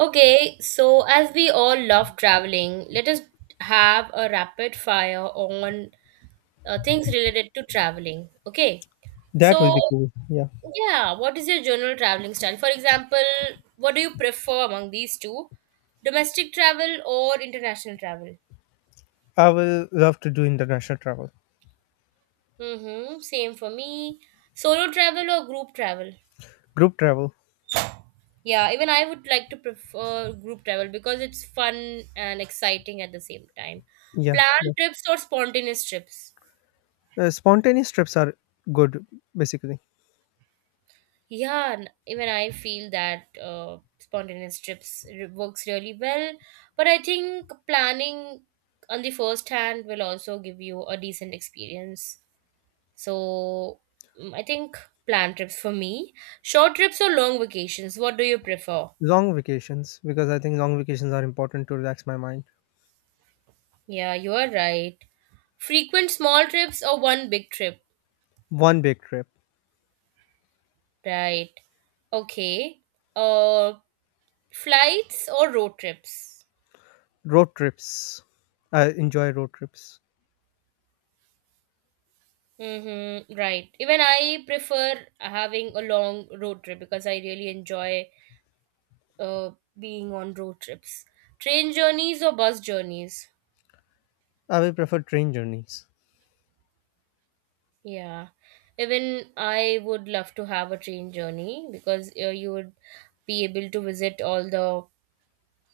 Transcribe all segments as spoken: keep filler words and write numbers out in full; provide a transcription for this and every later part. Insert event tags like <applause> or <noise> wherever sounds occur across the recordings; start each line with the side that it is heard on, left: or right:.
right: Okay, so as we all love traveling, let us have a rapid fire on uh, things related to traveling. Okay,
left: That will
right: so
left: be cool. Yeah.
right: yeah, what is your general traveling style? For example, what do you prefer among these two? Domestic travel or international travel?
left: I will love to do international travel,
right: Mm-hmm, same for me. Solo travel or group travel?
left: group travel.
right: Yeah, even I would like to prefer group travel because it's fun and exciting at the same time.
left: Yeah. yeah.
right: Planned trips or spontaneous trips?
left: Uh, spontaneous trips are good, basically.
right: Yeah, and even I feel that uh, spontaneous trips re- works really well. But I think planning on the first hand will also give you a decent experience. So mm, I think plan trips for me. Short trips or long vacations, what do you prefer?
left: Long vacations, because I think long vacations are important to relax my mind.
right: Yeah, you are right. Frequent small trips or one big trip?
left: One big trip.
right: Right. Okay. Uh, flights or road trips?
left: Road trips. I enjoy road trips.
right: Mm-hmm, right. Even I prefer having a long road trip because I really enjoy uh, being on road trips. Train journeys or bus journeys?
left: I will prefer train journeys.
right: Yeah. Even I would love to have a train journey because uh, you would be able to visit all the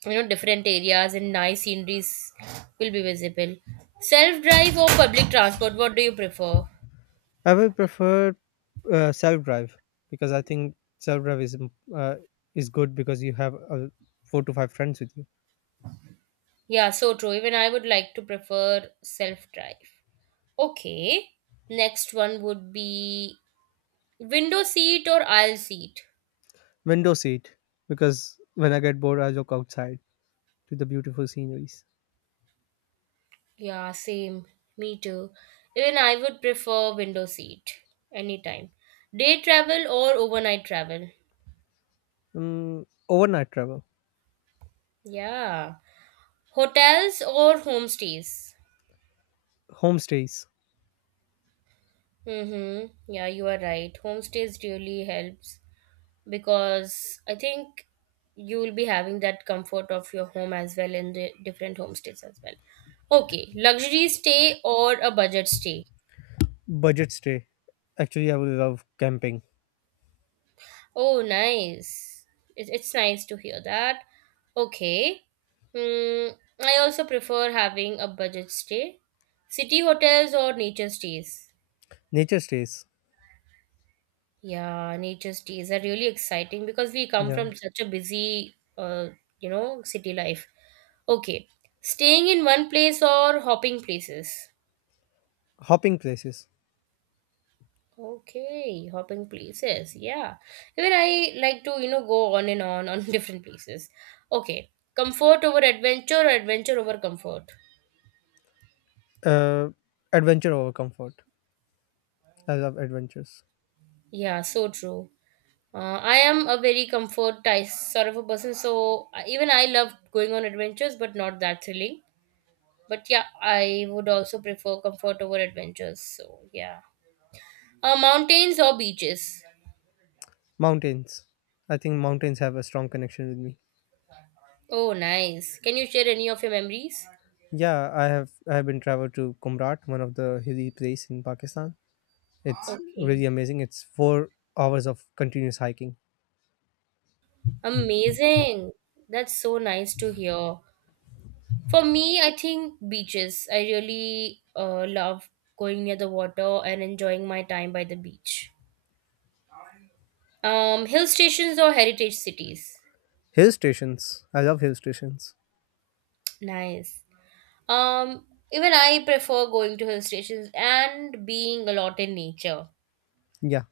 right: you know different areas and nice sceneries will be visible. Self drive or public transport? What do you prefer?
left: I will prefer uh, self drive because I think self drive is im- uh, is good because you have uh, four to five friends with you.
right: Yeah, so true. Even I would like to prefer self drive. Okay. Next one would be window seat or aisle seat.
left: Window seat because when I get bored, I look outside to the beautiful sceneries.
right: Yeah, same. Me too. Even I would prefer window seat anytime. Day travel or overnight travel.
left: Mm, overnight travel,
right: Yeah. Hotels or homestays.
left: homestays,
right: Mm-hmm. Yeah, you are right. Homestays really helps because I think you will be having that comfort of your home as well in the different homestays as well. Okay, luxury stay or a budget stay.
left: budget stay. Actually, I would love camping,
right: Oh, nice. It, it's nice to hear that. Okay. Mm, I also prefer having a budget stay. City hotels or nature stays?
left: nature stays,
right: Yeah, nature stays are really exciting because we come
left: yeah,
right: from such a busy, uh, you know, city life. Okay. Staying in one place or hopping places?
left: hopping places,
right: Okay, hopping places. Yeah. Even I like to, you know, go on and on on <laughs> different places. Okay. Comfort over adventure or adventure over comfort.
left: uh, adventure over comfort. I love adventures,
right: Yeah, so true. Uh, I am a very comfort type sort of a person, so I- even I love going on adventures, but not that thrilling. But yeah, I would also prefer comfort over adventures. So yeah. Uh, mountains or beaches?
left: mountains. I think mountains have a strong connection with me.
right: Oh, nice. Can you share any of your memories?
left: Yeah, I have I have been traveled to Kumrat, one of the hilly place in Pakistan. It's
right: Okay.
left: really amazing. It's four hours of continuous hiking.
right: Amazing. That's so nice to hear. For me, I think beaches. I really uh, love going near the water and enjoying my time by the beach. Um, hill stations or heritage cities.
left: Hill stations. I love hill stations.
right: Nice. Um, even I prefer going to hill stations and being a lot in nature.
left: Yeah,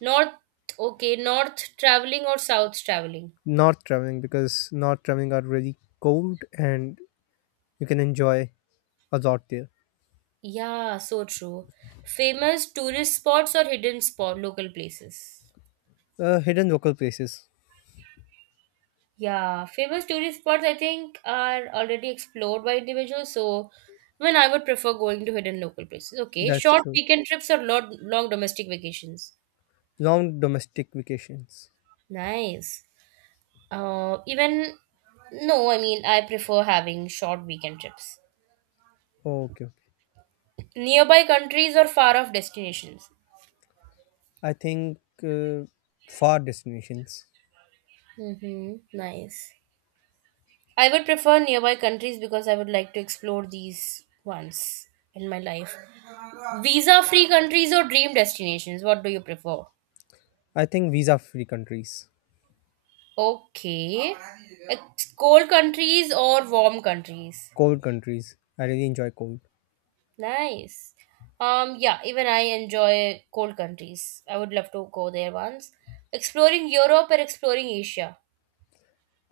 right: North, okay, north traveling or south traveling.
left: not traveling because not traveling are really cold and you can enjoy a lot there.
right: Yeah, so true. Famous tourist spots or hidden spot local places.
left: Uh, hidden local places.
right: Yeah, famous tourist spots I think are already explored by individuals, so I mean I would prefer going to hidden local places. Okay,
left: That's
right: short
left: true.
right: weekend trips or long, long domestic vacations.
left: Long domestic vacations.
right: Nice. Uh, even no, I mean I prefer having short weekend trips.
left: Okay, okay.
right: Nearby countries or far off destinations.
left: I think uh, far destinations.
right: Mm-hmm. Nice. I would prefer nearby countries because I would like to explore these once in my life. Visa free countries or dream destinations, what do you prefer?
left: I think visa free countries,
right: Okay. It's cold countries or warm countries.
left: cold countries. I really enjoy cold.
right: Nice. Um, yeah, even I enjoy cold countries. I would love to go there once. Exploring Europe or exploring Asia.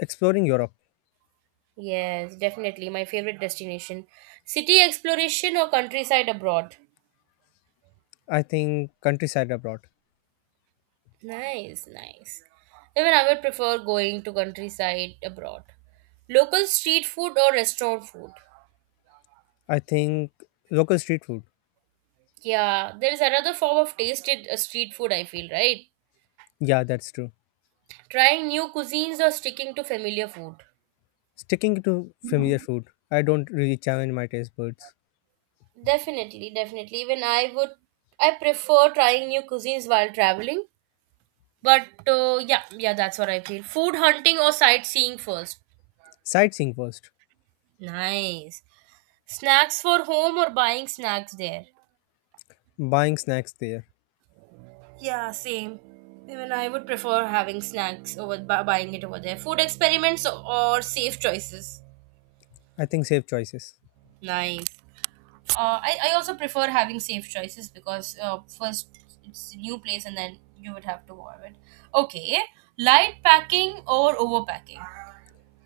left: Exploring Europe.
right: Yes, definitely my favorite destination. City exploration or countryside abroad.
left: I think countryside abroad.
right: Nice, nice. Even I would prefer going to countryside abroad. Local street food or restaurant food.
left: I think local street food.
right: Yeah, there is another form of tasted uh, street food, I feel, right?
left: Yeah, that's true.
right: Trying new cuisines or sticking to familiar food?
left: Sticking to familiar food. I don't really challenge my taste buds.
right: Definitely, definitely. Even I would, I prefer trying new cuisines while traveling. But uh, yeah, yeah, that's what I feel. Food hunting or sightseeing first.
left: Sightseeing first.
right: Nice. Snacks for home or buying snacks there?
left: Buying snacks there,
right: Yeah, same. Even I would prefer having snacks over bu- buying it over there. Food experiments or safe choices.
left: I think safe choices.
right: Nice. uh, I, I also prefer having safe choices because uh, first it's a new place and then you would have to warm it. Okay, light packing or overpacking?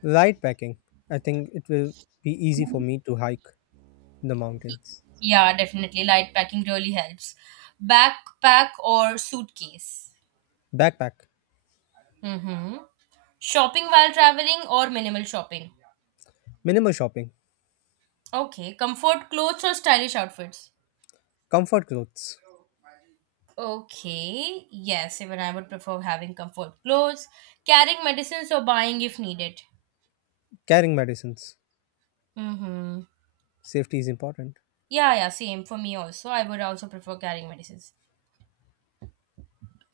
left: Light packing, I think it will be easy for me to hike in the mountains.
right: Yeah, definitely. Light packing really helps. Backpack or suitcase?
left: Backpack,
right: Mm-hmm. Shopping while traveling or minimal shopping?
left: minimal shopping,
right: Okay, comfort clothes or stylish outfits?
left: comfort clothes,
right: Okay, yes, even I would prefer having comfort clothes, carrying medicines or buying if needed.
left: carrying medicines.
right: Mm-hmm.
left: Safety is important.
right: Yeah, yeah, same for me also. I would also prefer carrying medicines.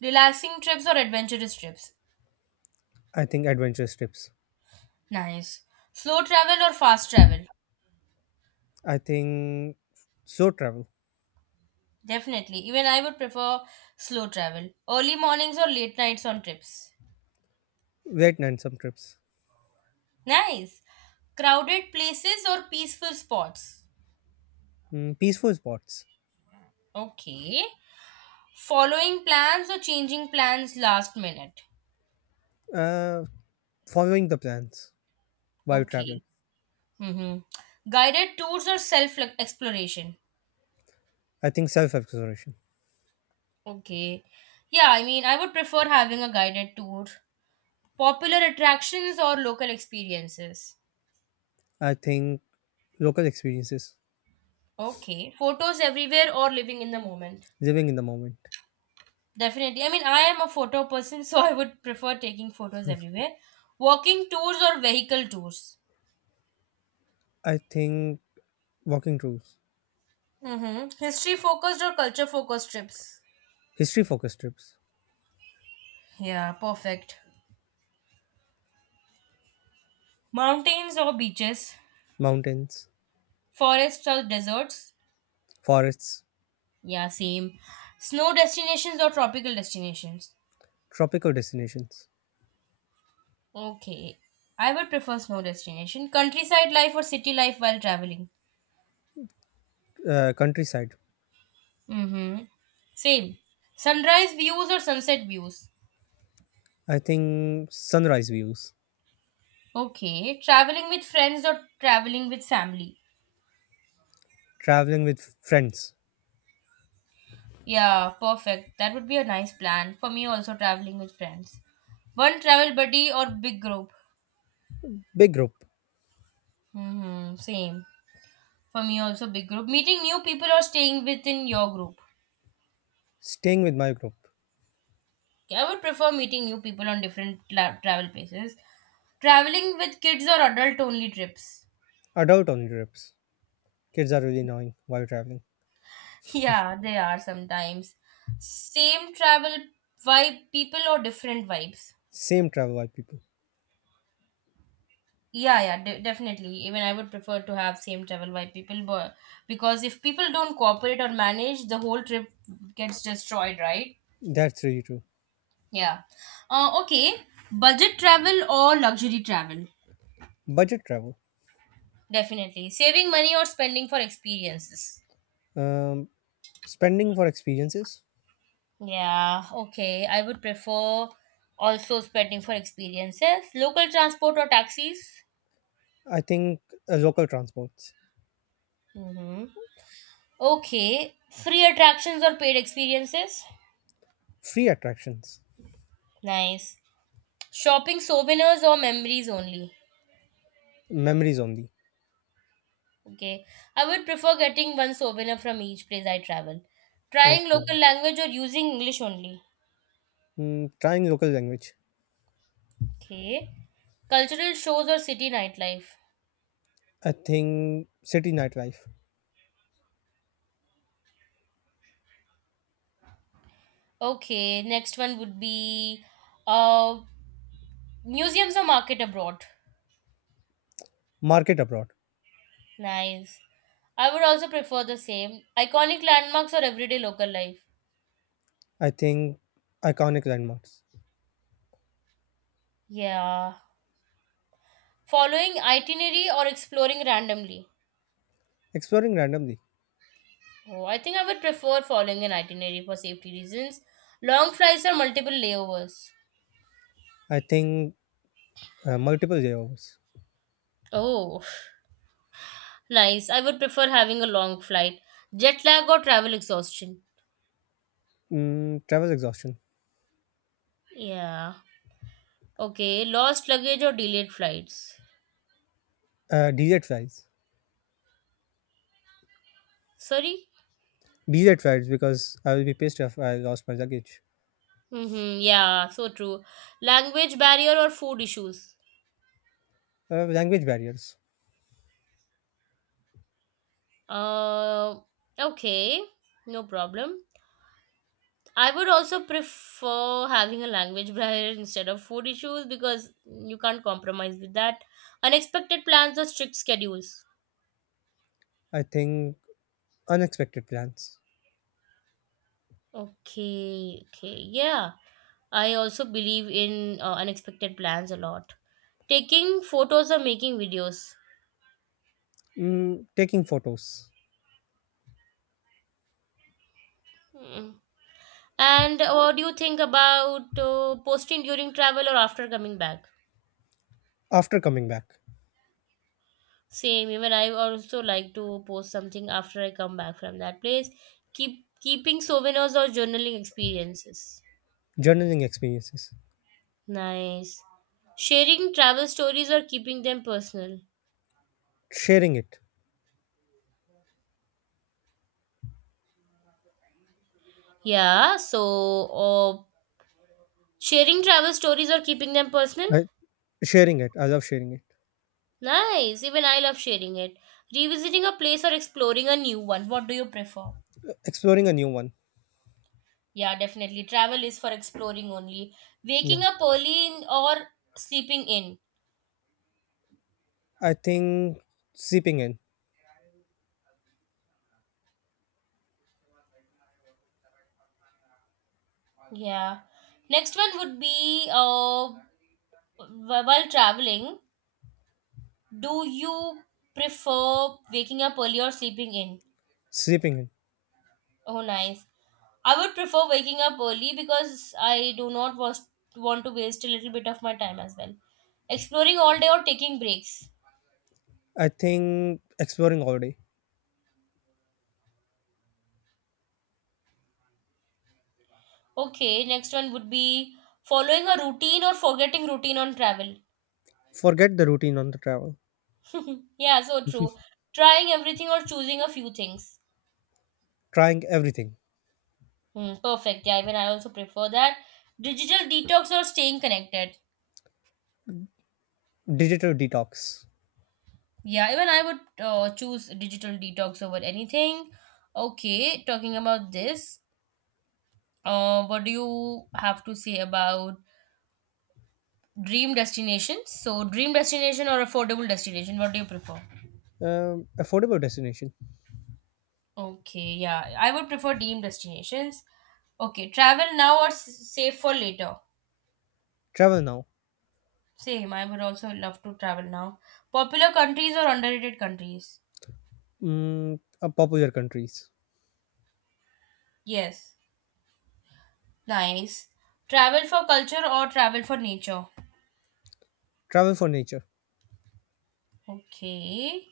right: Relaxing trips or adventurous trips?
left: I think adventurous trips.
right: Nice. Slow travel or fast travel?
left: I think slow travel,
right: Definitely. Even I would prefer slow travel. Early mornings or late nights on trips?
left: wait and some trips.
right: Nice. Crowded places or peaceful spots?
left: Mm, peaceful spots,
right: Okay. Following plans or changing plans last minute?
left: uh, following the plans while traveling.
right: Okay. Mm-hmm. Guided tours or self exploration?
left: I think self exploration.
right: Okay. Yeah, I mean, I would prefer having a guided tour. Popular attractions or local experiences?
left: I think local experiences,
right: Okay. Photos everywhere or living in the moment?
left: living in the moment.
right: Definitely. I mean, I am a photo person, <laughs> so I would prefer taking photos everywhere. Walking tours or vehicle tours?
left: I think walking tours.
right: Mm-hmm. History focused or culture focused trips?
left: History focused trips,
right: Yeah, perfect. Mountains or beaches?
left: mountains,
right: Forests or deserts?
left: forests,
right: Yeah, same. Snow destinations or tropical destinations?
left: tropical destinations,
right: Okay. I would prefer snow destination. Countryside life or city life while traveling?
left: uh, countryside.
right: Mm-hmm. Same. Sunrise views or sunset views.
left: I think sunrise views,
right: Okay. Traveling with friends or traveling with family.
left: traveling with friends,
right: Yeah, perfect. That would be a nice plan. For me also traveling with friends. One travel buddy or big group.
left: big group,
right: Mm-hmm. Same. For me also big group. Meeting new people or staying within your group.
left: staying with my group,
right: Yeah, I would prefer meeting new people on different la- travel places. Traveling with kids or adult only trips.
left: adult only trips. Kids are really annoying while traveling.
right: Yeah, they are sometimes. Same travel vibe people or different vibes?
left: Same travel while people.
right: Yeah, yeah, de- definitely. Even I would prefer to have same travel vibe people, but because if people don't cooperate or manage, the whole trip gets destroyed, right?
left: That's really true.
right: Yeah. Uh, okay. Budget travel or luxury travel?
left: Budget travel,
right: Definitely. Saving money or spending for experiences?
left: um, spending for experiences.
right: Yeah, okay. I would prefer also spending for experiences. Local transport or taxis?
left: I think uh, local transports,
right: Mm-hmm. Okay, free attractions or paid experiences?
left: free attractions,
right: Nice. Shopping souvenirs or memories only?
left: memories only.
right: Okay. I would prefer getting one souvenir from each place I travel. Trying local
left: Okay.
right: language or using English only?
left: Mm, trying local language,
right: Okay. Cultural shows or city nightlife?
left: I think city nightlife,
right: Okay, next one would be uh museums or market abroad.
left: market abroad.
right: Nice. I would also prefer the same. Iconic landmarks or everyday local life?
left: I think iconic landmarks.
right: Yeah. Following itinerary or exploring randomly?
left: Exploring randomly.
right: Oh, I think I would prefer following an itinerary for safety reasons. Long flights or multiple layovers?
left: I think uh, multiple layovers.
right: Oh, nice. I would prefer having a long flight. Jet lag or travel exhaustion?
left: Mm, travel exhaustion.
right: Yeah. Okay. Lost luggage or delayed flights?
left: Uh, desert flights.
right: Sorry?
left: Desert flights because I will be pissed if I lost my luggage.
right: Mm-hmm. Yeah, so true. Language barrier or food issues?
left: Uh, language barriers.
right: Uh, okay. No problem. I would also prefer having a language barrier instead of food issues because you can't compromise with that. Unexpected plans or strict schedules.
left: I think unexpected plans.
right: Okay, okay, yeah. I also believe in uh, unexpected plans a lot. Taking photos or making videos.
left: Mm, taking photos
right: Hmm. And what do you think about uh, posting during travel or after coming back?
left: after coming back.
right: Same, even I also like to post something after I come back from that place. Keep keeping souvenirs or journaling experiences.
left: Journaling experiences.
right: Nice. Sharing travel stories or keeping them personal.
left: Sharing it.
right: Yeah, so uh, sharing travel stories or keeping them personal.
left: I, Sharing it. I love sharing it.
right: Nice. Even I love sharing it. Revisiting a place or exploring a new one. What do you prefer?
left: Exploring a new one.
right: Yeah, definitely. Travel is for exploring only.
left: Yeah.
right: Waking up early in or sleeping in.
left: I think seeping in.
right: Yeah. Next one would be uh, wh- while traveling, do you prefer waking up early or sleeping in?
left: Sleeping in.
right: Oh, nice. I would prefer waking up early because I do not was- want to waste a little bit of my time as well. Exploring all day or taking breaks.
left: I think exploring all day.
right: Okay, next one would be following a routine or forgetting routine on travel.
left: Forget the routine on the travel.
right: <laughs> yeah, so true. Trying everything or choosing a few things.
left: Trying everything.
right: Hmm, perfect. Yeah, even I also prefer that. Digital detox or staying connected.
left: Digital detox.
right: Yeah, even I would uh, choose digital detox over anything. Okay, talking about this, uh, what do you have to say about dream destinations? So, dream destination or affordable destination? What do you prefer?
left: Um, affordable destination.
right: Okay, yeah, I would prefer dream destinations. Okay, travel now or s- save for later?
left: Travel now.
right: Same, I would also love to travel now. Popular countries or underrated countries?
left: Mm, uh, popular countries.
right: Yes. Nice. Travel for culture or travel for nature?
left: Travel for nature.
right: Okay.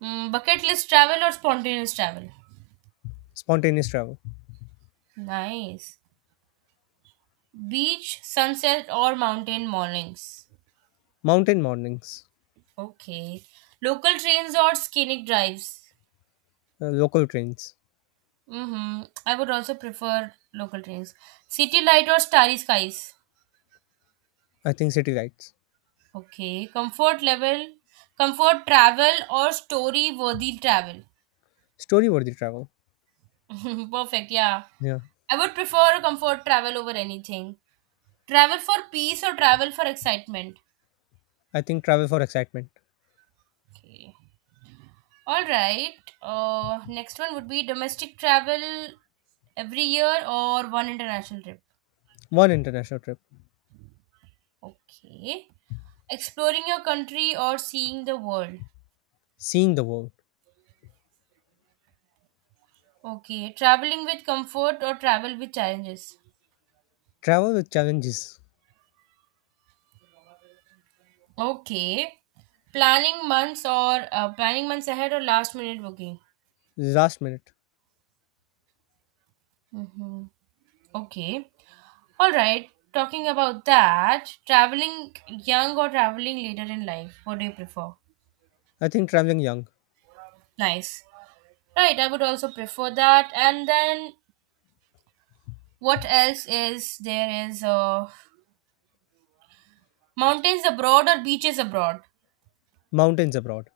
right: Mm, bucket list travel or spontaneous travel?
left: Spontaneous travel.
right: Nice. Beach, sunset, or mountain mornings?
left: Mountain mornings.
right: Okay. Local trains or scenic drives?
left: Uh, local trains.
right: Mm-hmm. I would also prefer local trains. City light or starry skies?
left: I think city lights.
right: Okay. Comfort level, comfort travel or story worthy travel?
left: Story worthy travel.
right: <laughs> Perfect, yeah.
left: Yeah.
right: I would prefer comfort travel over anything. Travel for peace or travel for excitement?
left: I think travel for excitement.
right: Okay. All right. Uh, next one would be domestic travel every year or one international trip.
left: One international trip.
right: Okay. Exploring your country or seeing the world.
left: Seeing the world.
right: Okay. Traveling with comfort or travel with challenges.
left: Travel with challenges.
right: Okay. Planning months or uh, planning months ahead or last minute booking.
left: Last minute.
right: Mm-hmm. Okay. All right, talking about that, traveling young or traveling later in life, what do you prefer?
left: I think traveling young.
right: Nice. Right, I would also prefer that. And then what else is there is uh, mountains abroad or beaches abroad?
left: Mountains abroad.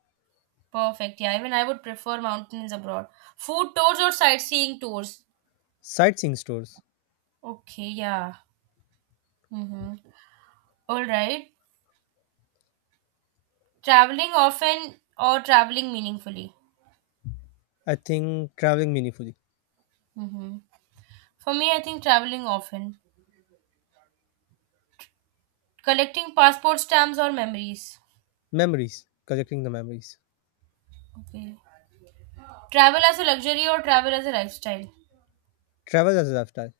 right: Perfect. Yeah, even I would prefer mountains abroad. Food tours or sightseeing tours?
left: Sightseeing stores.
right: Okay, yeah. Mm-hmm. All right. Traveling often or traveling meaningfully?
left: I think traveling meaningfully,
right: Mm-hmm. For me, I think traveling often. Collecting passport stamps or memories.
left: memories, collecting the memories,
right: Okay. Travel as a luxury or travel as a lifestyle.
left: travel as a lifestyle,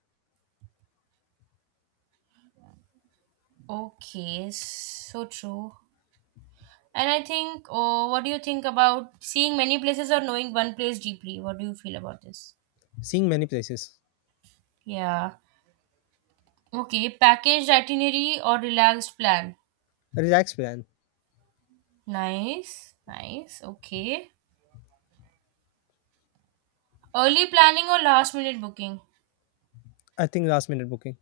right: Okay, so true. And I think oh, what do you think about seeing many places or knowing one place deeply, what do you feel about this?
left: seeing many places,
right: Yeah. Okay, packaged itinerary or relaxed plan.
left: a relaxed plan.
right: Nice, nice. Okay, early planning or last minute booking.
left: I think last minute booking,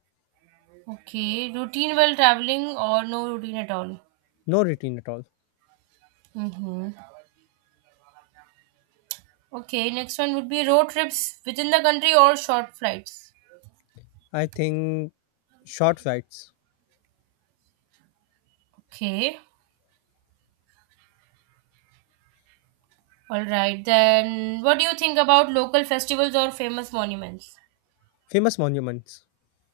right: Okay, routine while traveling or no routine at all.
left: no routine at all.
right: Mm-hmm. Okay, next one would be road trips within the country or short flights.
left: I think short flights,
right: Okay, all right. Then, what do you think about local festivals or famous monuments?
left: famous monuments,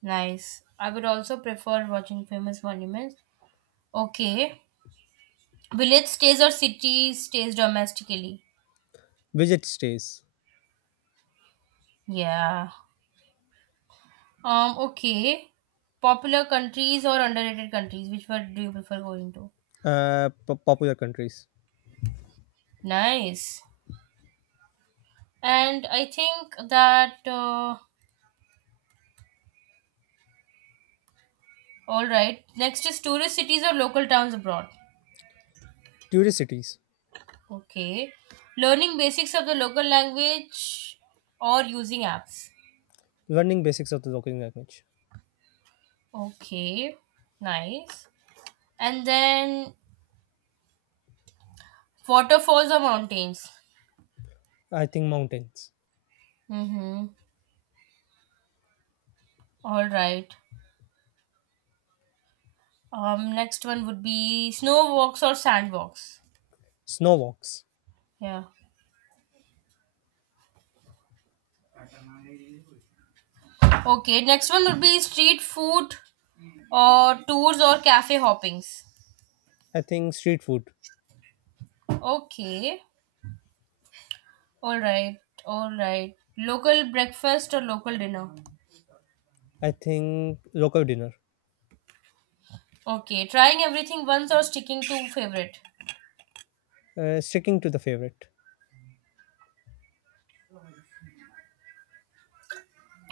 right: Nice. I would also prefer watching famous monuments. Okay, village stays or city stays domestically.
left: visit stays,
right: Yeah. Um. Okay. Popular countries or underrated countries? Which one do you prefer going to?
left: uh, po- popular countries,
right: Nice. And I think that. Uh, All right. Next is tourist cities or local towns abroad.
left: tourist cities,
right: Okay. Learning basics of the local language or using apps.
left: learning basics of the local language.
right: Okay. Nice. And then waterfalls or mountains.
left: I think mountains,
right: Mm-hmm. All right. Um, next one would be snow walks or sand walks.
left: snow walks.
right: Yeah. Okay. Next one would be street food or tours or cafe hoppings.
left: I think street food.
right: Okay. All right, all right. Local breakfast or local dinner?
left: I think local dinner,
right: Okay, trying everything once or sticking to favorite?
left: uh, sticking to the favorite,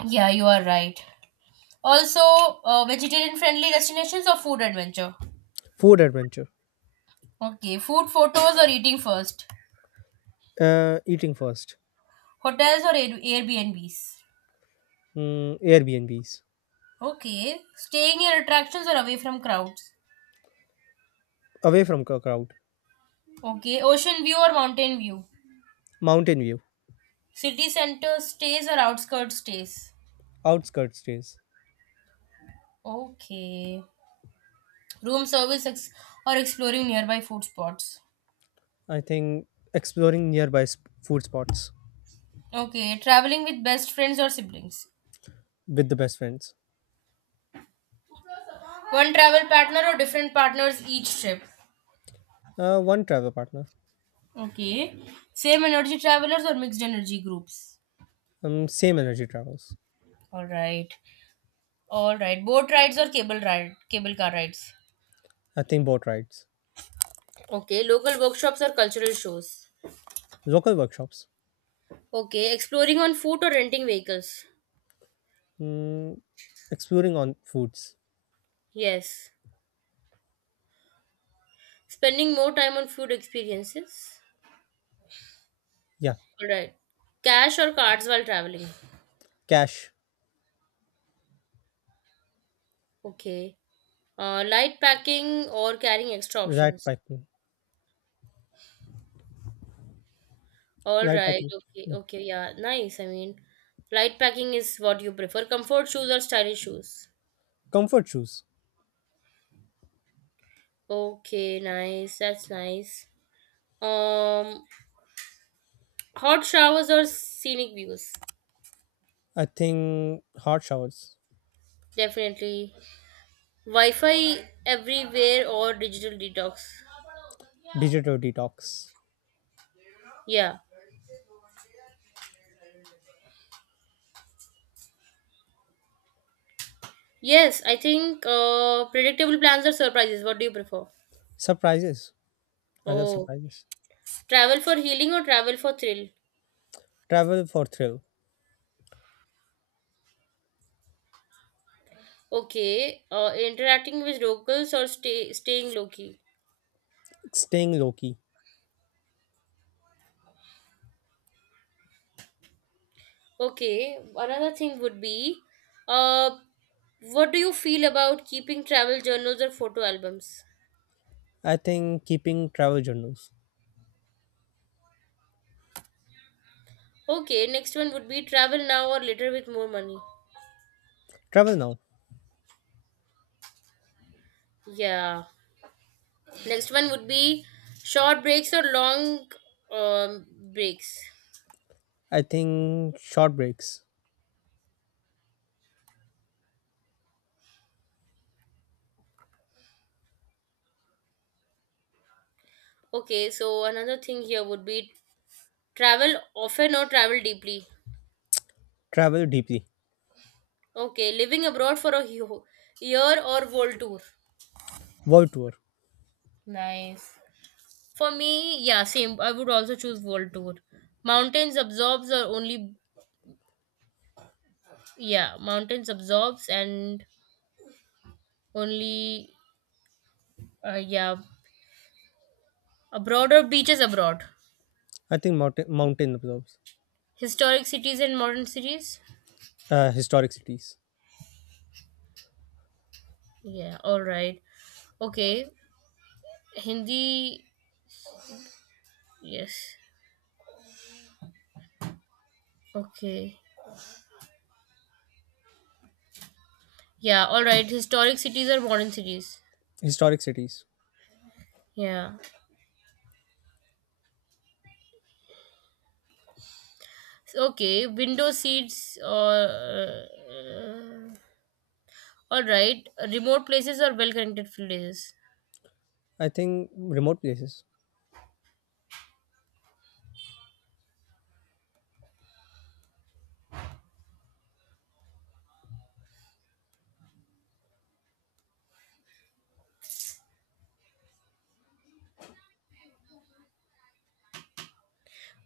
right: Yeah, you are right. Also, uh, vegetarian friendly destinations or food adventure?
left: food adventure,
right: Okay, food photos or eating first?
left: uh, eating first.
right: Hotels or Air- Airbnbs?
left: Mm, Airbnbs,
right: Okay, staying near attractions or away from crowds?
left: away from cr- crowd,
right: Okay, ocean view or mountain view?
left: mountain view,
right: City center stays or outskirts stays?
left: outskirts stays.
right: Okay, room service ex- or exploring nearby food spots?
left: I think exploring nearby sp- food spots
right: Okay, traveling with best friends or siblings.
left: with the best friends.
right: One travel partner or different partners each trip.
left: Uh, one travel partner,
right: Okay. Same energy travelers or mixed energy groups.
left: um, same energy travels.
right: All right. All right. Boat rides or cable ride cable car rides.
left: I think boat rides,
right: Okay. Local workshops or cultural shows.
left: local workshops,
right: Okay. Exploring on foot or renting vehicles.
left: mm, exploring on foods.
right: Yes. Spending more time on food experiences.
left: Yeah,
right: All right. Cash or cards while traveling.
left: cash,
right: Okay. Uh, light packing or carrying extra
left: right
right: options.
left: packing,
right: All
left: right
right: right.
left: packing.
right: Okay.
left: Yeah.
right: Okay. Yeah. Nice. I mean, light packing is what you prefer. Comfort shoes or stylish shoes?
left: Comfort shoes.
right: Okay. Nice. That's nice. Um, Hot showers or scenic views?
left: I think hot showers,
right: Definitely. Wi-Fi everywhere or digital detox?
left: digital detox,
right: Yeah. Yes. I think uh, predictable plans or surprises. What do you prefer?
left: surprises. I love
right: Oh,
left: surprises.
right: travel for healing or travel for thrill?
left: Travel for thrill,
right: Okay. Uh, interacting with locals or stay staying low key?
left: staying low key.
right: Okay, another thing would be uh, what do you feel about keeping travel journals or photo albums?
left: I think keeping travel journals.
right: Okay, next one would be travel now or later with more money.
left: Travel now.
right: Yeah. Next one would be short breaks or long um, breaks.
left: I think short breaks.
right: Okay, so another thing here would be travel often or travel deeply.
left: Travel deeply.
right: Okay, living abroad for a <laughs> yo- year or world tour.
left: World tour.
right: Nice. For me, yeah, same. I would also choose world tour. Mountains absorbs or only yeah, mountains absorbs and only uh, yeah, a broader beaches abroad.
left: I think mountain mountain observes.
right: Historic cities and modern cities.
left: Uh, historic cities.
right: Yeah, all right. Okay. Hindi yes. Okay. Yeah, all right. Historic cities or modern cities.
left: Historic cities.
right: Yeah. Okay, window seats or uh, all right, remote places or well connected places.
left: I think remote places.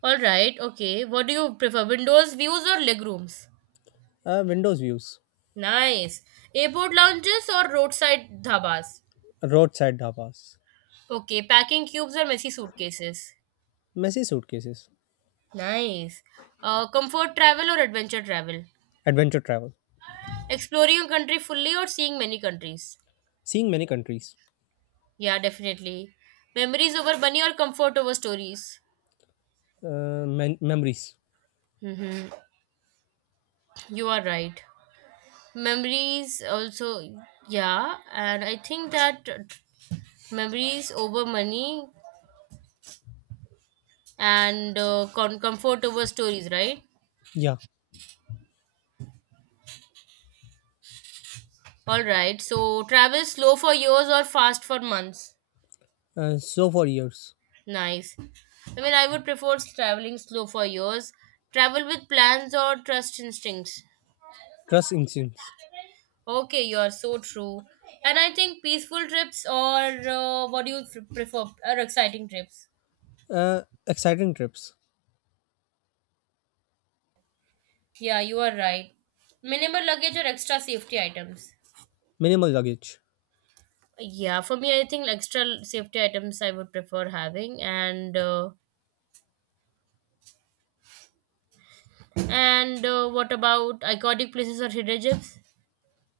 right: All right, okay. What do you prefer, windows views or legrooms?
left: Uh, windows views.
right: Nice. Airport lounges or roadside dhabas?
left: Roadside dhabas.
right: Okay, packing cubes or messy suitcases.
left: Messy suitcases.
right: Nice. Uh, comfort travel or adventure travel?
left: Adventure travel.
right: Exploring a country fully or seeing many countries?
left: Seeing many countries.
right: Yeah, definitely. Memories over money or comfort over stories?
left: Uh, mem- memories.
right: Mm-hmm. You are right. Memories also, yeah, and I think that uh, memories over money and uh, com- comfortable stories, right?
left: Yeah.
right: All right. So travel slow for years or fast for months.
left: Uh, so for years.
right: Nice. I mean, I would prefer traveling slow for years. Travel with plans or trust instincts.
left: Trust instincts.
right: Okay, you are so true. And I think peaceful trips or uh, what do you f- prefer? Or exciting trips.
left: Uh, exciting trips.
right: Yeah, you are right. Minimal luggage or extra safety items.
left: Minimal luggage.
right: Yeah, for me, I think extra safety items I would prefer having and. Uh, And uh, what about iconic places or hidden gems?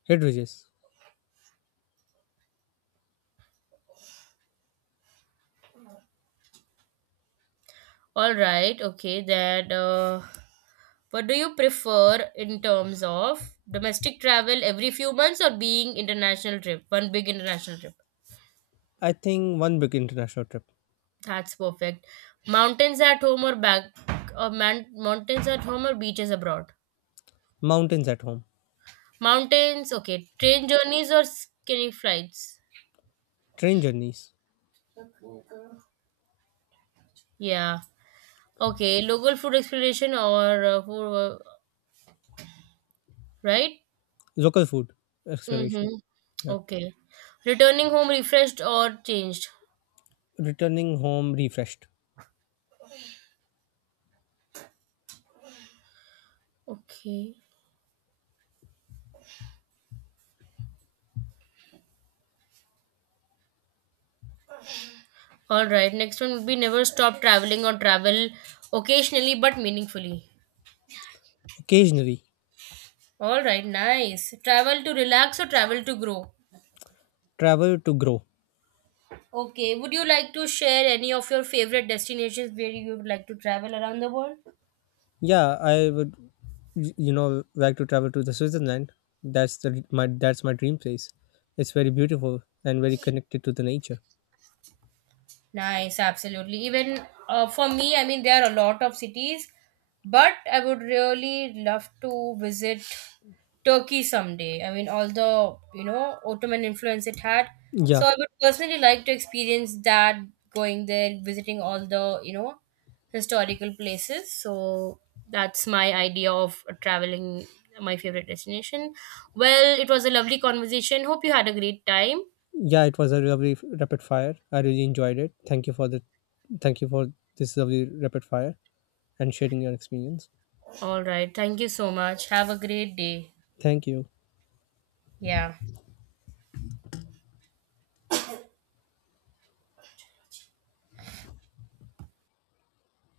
left: Hit ridges.
right: All right, okay. Then, uh, what do you prefer in terms of domestic travel every few months or being international trip? One big international trip.
left: I think one big international trip.
right: That's perfect. Mountains at home or back, or man- Mountains at home or beaches abroad.
left: Mountains at home,
right: Mountains, okay. Train journeys or skinny flights.
left: train journeys,
right: Yeah. Okay. Local food exploration or uh, food, uh, right?
left: local food exploration.
right: Mm-hmm.
left: Yeah,
right: Okay. Returning home refreshed or changed.
left: returning home refreshed.
right: Okay. All right. Next one would be never stop traveling or travel occasionally but meaningfully.
left: Occasionally,
right: All right. Nice. Travel to relax or travel to grow.
left: travel to grow.
right: Okay. Would you like to share any of your favorite destinations where you would like to travel around the world?
left: Yeah, I would, y- you know, like to travel to the Switzerland. That's the my that's my dream place. It's very beautiful and very connected to the nature.
right: Nice, absolutely. Even uh, for me, I mean, there are a lot of cities, but I would really love to visit Turkey someday. I mean, all the, you know, Ottoman influence it had.
left: Yeah,
right: So I would personally like to experience that going there, visiting all the, you know, historical places. So that's my idea of uh, traveling, my favorite destination. Well, it was a lovely conversation. Hope you had a great time.
left: yeah, it was a lovely f- rapid fire. I really enjoyed it. Thank you for the, thank you for this lovely rapid fire and sharing your experience.
right: All right. Thank you so much. Have a great day.
left: Thank you.
right: Yeah.